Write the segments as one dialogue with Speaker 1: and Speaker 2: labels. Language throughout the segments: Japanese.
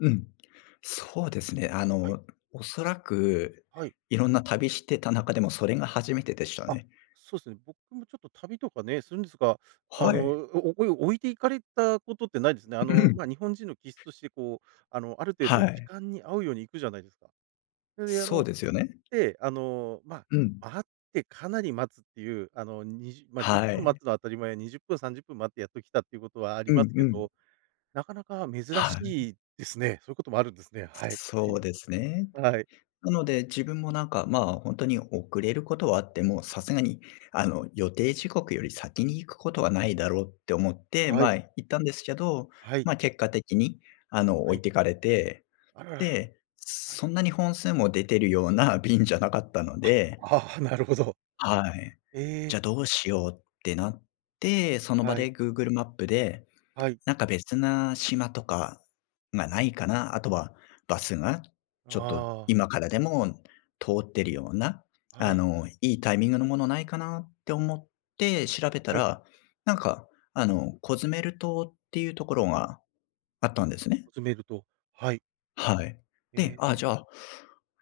Speaker 1: うん。そうですね。あ
Speaker 2: はい。
Speaker 1: の、おそらく
Speaker 2: はい。
Speaker 1: いろんな旅してた中でも、それが初めてでした
Speaker 2: あ、
Speaker 1: ね。
Speaker 2: そうすね。僕もちょっと旅とかね、するんですが、あ
Speaker 1: は
Speaker 2: の、
Speaker 1: い。
Speaker 2: おおおい置いて行かれたことってないですね。あの、ま、日本人の気質 として、こう、あの、ある程度
Speaker 1: は
Speaker 2: 時
Speaker 1: い。
Speaker 2: 間に合うように行くじゃないですか。それで、あ
Speaker 1: そう
Speaker 2: の、
Speaker 1: ですよ
Speaker 2: 行っ
Speaker 1: ね。
Speaker 2: て、あの、ま、
Speaker 1: うん。
Speaker 2: あってかなり待つっていう、あの、にじゅま、じゅっ
Speaker 1: は
Speaker 2: ぷん待
Speaker 1: い。
Speaker 2: つのは当たり前、20分30分待ってやっと来たっていうことはあり
Speaker 1: う
Speaker 2: ま
Speaker 1: ん
Speaker 2: すけ
Speaker 1: うん。
Speaker 2: ど、なかなか珍
Speaker 1: はい。
Speaker 2: しいですね。そういうこともあるんですね。はい。
Speaker 1: そう
Speaker 2: [unintelligible]
Speaker 1: ですね。
Speaker 2: はい。
Speaker 1: なので、自分も、なんか、まあ、ほんとに遅れることはあっても、さすがに、あの、予定時刻より先に行くことはないだろうって思って、
Speaker 2: はい。
Speaker 1: ま、行ったんですけど、
Speaker 2: はい。
Speaker 1: ま、結果的に、あの、
Speaker 2: は
Speaker 1: 置い
Speaker 2: い。
Speaker 1: てかれて。
Speaker 2: あらら。
Speaker 1: で、
Speaker 2: はい。
Speaker 1: そんなに本数も出てるような便じゃなかったの
Speaker 2: あ。
Speaker 1: で。
Speaker 2: ああ、なるほど。
Speaker 1: はい、
Speaker 2: え
Speaker 1: じ
Speaker 2: え。
Speaker 1: ゃ、どうしようってなって、その場
Speaker 2: はい。
Speaker 1: で Google マップで、
Speaker 2: はい。
Speaker 1: なんか、別な島とかがないかな、あとはバスが、ちょっと
Speaker 2: ああ。
Speaker 1: 今からでも通ってるような、
Speaker 2: は
Speaker 1: あ
Speaker 2: い。
Speaker 1: の、いいタイミングのものないかなって思って調べた
Speaker 2: はい。
Speaker 1: ら、なんか、あの、コズメル島っていうところがあったんですね。
Speaker 2: コズメル島、はい。
Speaker 1: はい。で、
Speaker 2: え
Speaker 1: ああ、
Speaker 2: え。
Speaker 1: じゃあ、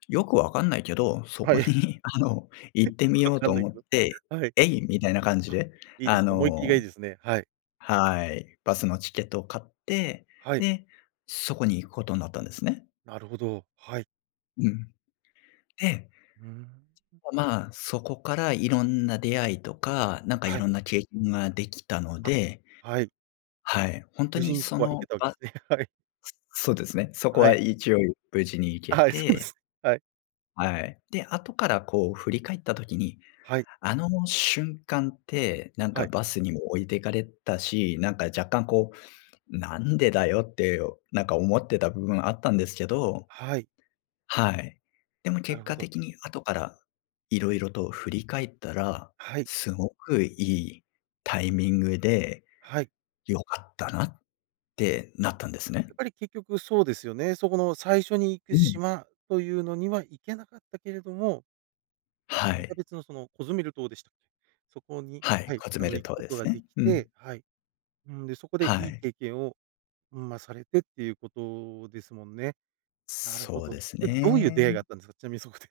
Speaker 1: よくわかんないけど、そ
Speaker 2: は
Speaker 1: こ
Speaker 2: い。
Speaker 1: に、あの、
Speaker 2: え、
Speaker 1: 行って
Speaker 2: よ
Speaker 1: み
Speaker 2: くわ
Speaker 1: よう
Speaker 2: か
Speaker 1: と
Speaker 2: んない
Speaker 1: 思っ
Speaker 2: けど。
Speaker 1: て、
Speaker 2: はい。
Speaker 1: えい！みたいな感じ
Speaker 2: あ、
Speaker 1: で、
Speaker 2: いいで
Speaker 1: あ
Speaker 2: すね、思いっきりが
Speaker 1: の
Speaker 2: いいですね。はい。
Speaker 1: はい。バスのチケットを買って、
Speaker 2: はい。
Speaker 1: で、そこに行くことんなったんですね。
Speaker 2: なるほど、はい。
Speaker 1: うん。で、ちょ
Speaker 2: うーん。
Speaker 1: っと、まあ、そこからいろんな出会いとか、なんか、い
Speaker 2: はい。
Speaker 1: ろんな経験ができたの
Speaker 2: あ、
Speaker 1: で。
Speaker 2: はい。
Speaker 1: はい。ほんと
Speaker 2: 無事
Speaker 1: に、
Speaker 2: にそ
Speaker 1: そ
Speaker 2: こは行け
Speaker 1: の、
Speaker 2: たわけ
Speaker 1: バ
Speaker 2: ですね。はい。
Speaker 1: すそうですね。そこ
Speaker 2: は
Speaker 1: は
Speaker 2: い。
Speaker 1: 一応ゆ無事に行け
Speaker 2: あ、はい、そうで
Speaker 1: て。
Speaker 2: す。はい。
Speaker 1: はい。で、後からこう振り返った時に、
Speaker 2: はい。
Speaker 1: あの、も、瞬間って、なん
Speaker 2: は
Speaker 1: か、
Speaker 2: い。
Speaker 1: バスにも置いてかれたし、なんか、若干、こう、なんでだよって、おなんか、思ってた部分あったんですけど。
Speaker 2: はい。
Speaker 1: はい。でも
Speaker 2: な
Speaker 1: 結
Speaker 2: るほ
Speaker 1: 果
Speaker 2: ど。
Speaker 1: 的に後から色々と振り返ったら、
Speaker 2: はい。
Speaker 1: すごくいいタイミングで、
Speaker 2: はい。
Speaker 1: 良かったなってなったんです
Speaker 2: や
Speaker 1: ね。
Speaker 2: っぱり結局そうですよね。そこの最初に行く
Speaker 1: うん。
Speaker 2: 島というのには行けなかったけれども
Speaker 1: は
Speaker 2: また
Speaker 1: い。
Speaker 2: 別のそのコズメル島でしたっけ？そこに、
Speaker 1: はい、
Speaker 2: はい、
Speaker 1: コズ
Speaker 2: あ
Speaker 1: メ
Speaker 2: の、
Speaker 1: ル
Speaker 2: 行く
Speaker 1: 島
Speaker 2: こ
Speaker 1: で
Speaker 2: と
Speaker 1: す
Speaker 2: がで
Speaker 1: ね。
Speaker 2: き
Speaker 1: うん。
Speaker 2: て、はい。うーん、で、そこで
Speaker 1: は
Speaker 2: いい
Speaker 1: い。
Speaker 2: 経験を、うん、ま、されてっていうことですもんね。なるほ
Speaker 1: そう
Speaker 2: ど。
Speaker 1: です
Speaker 2: で、どういう出会いが
Speaker 1: ね。
Speaker 2: あったんですか？ちなみにそこで。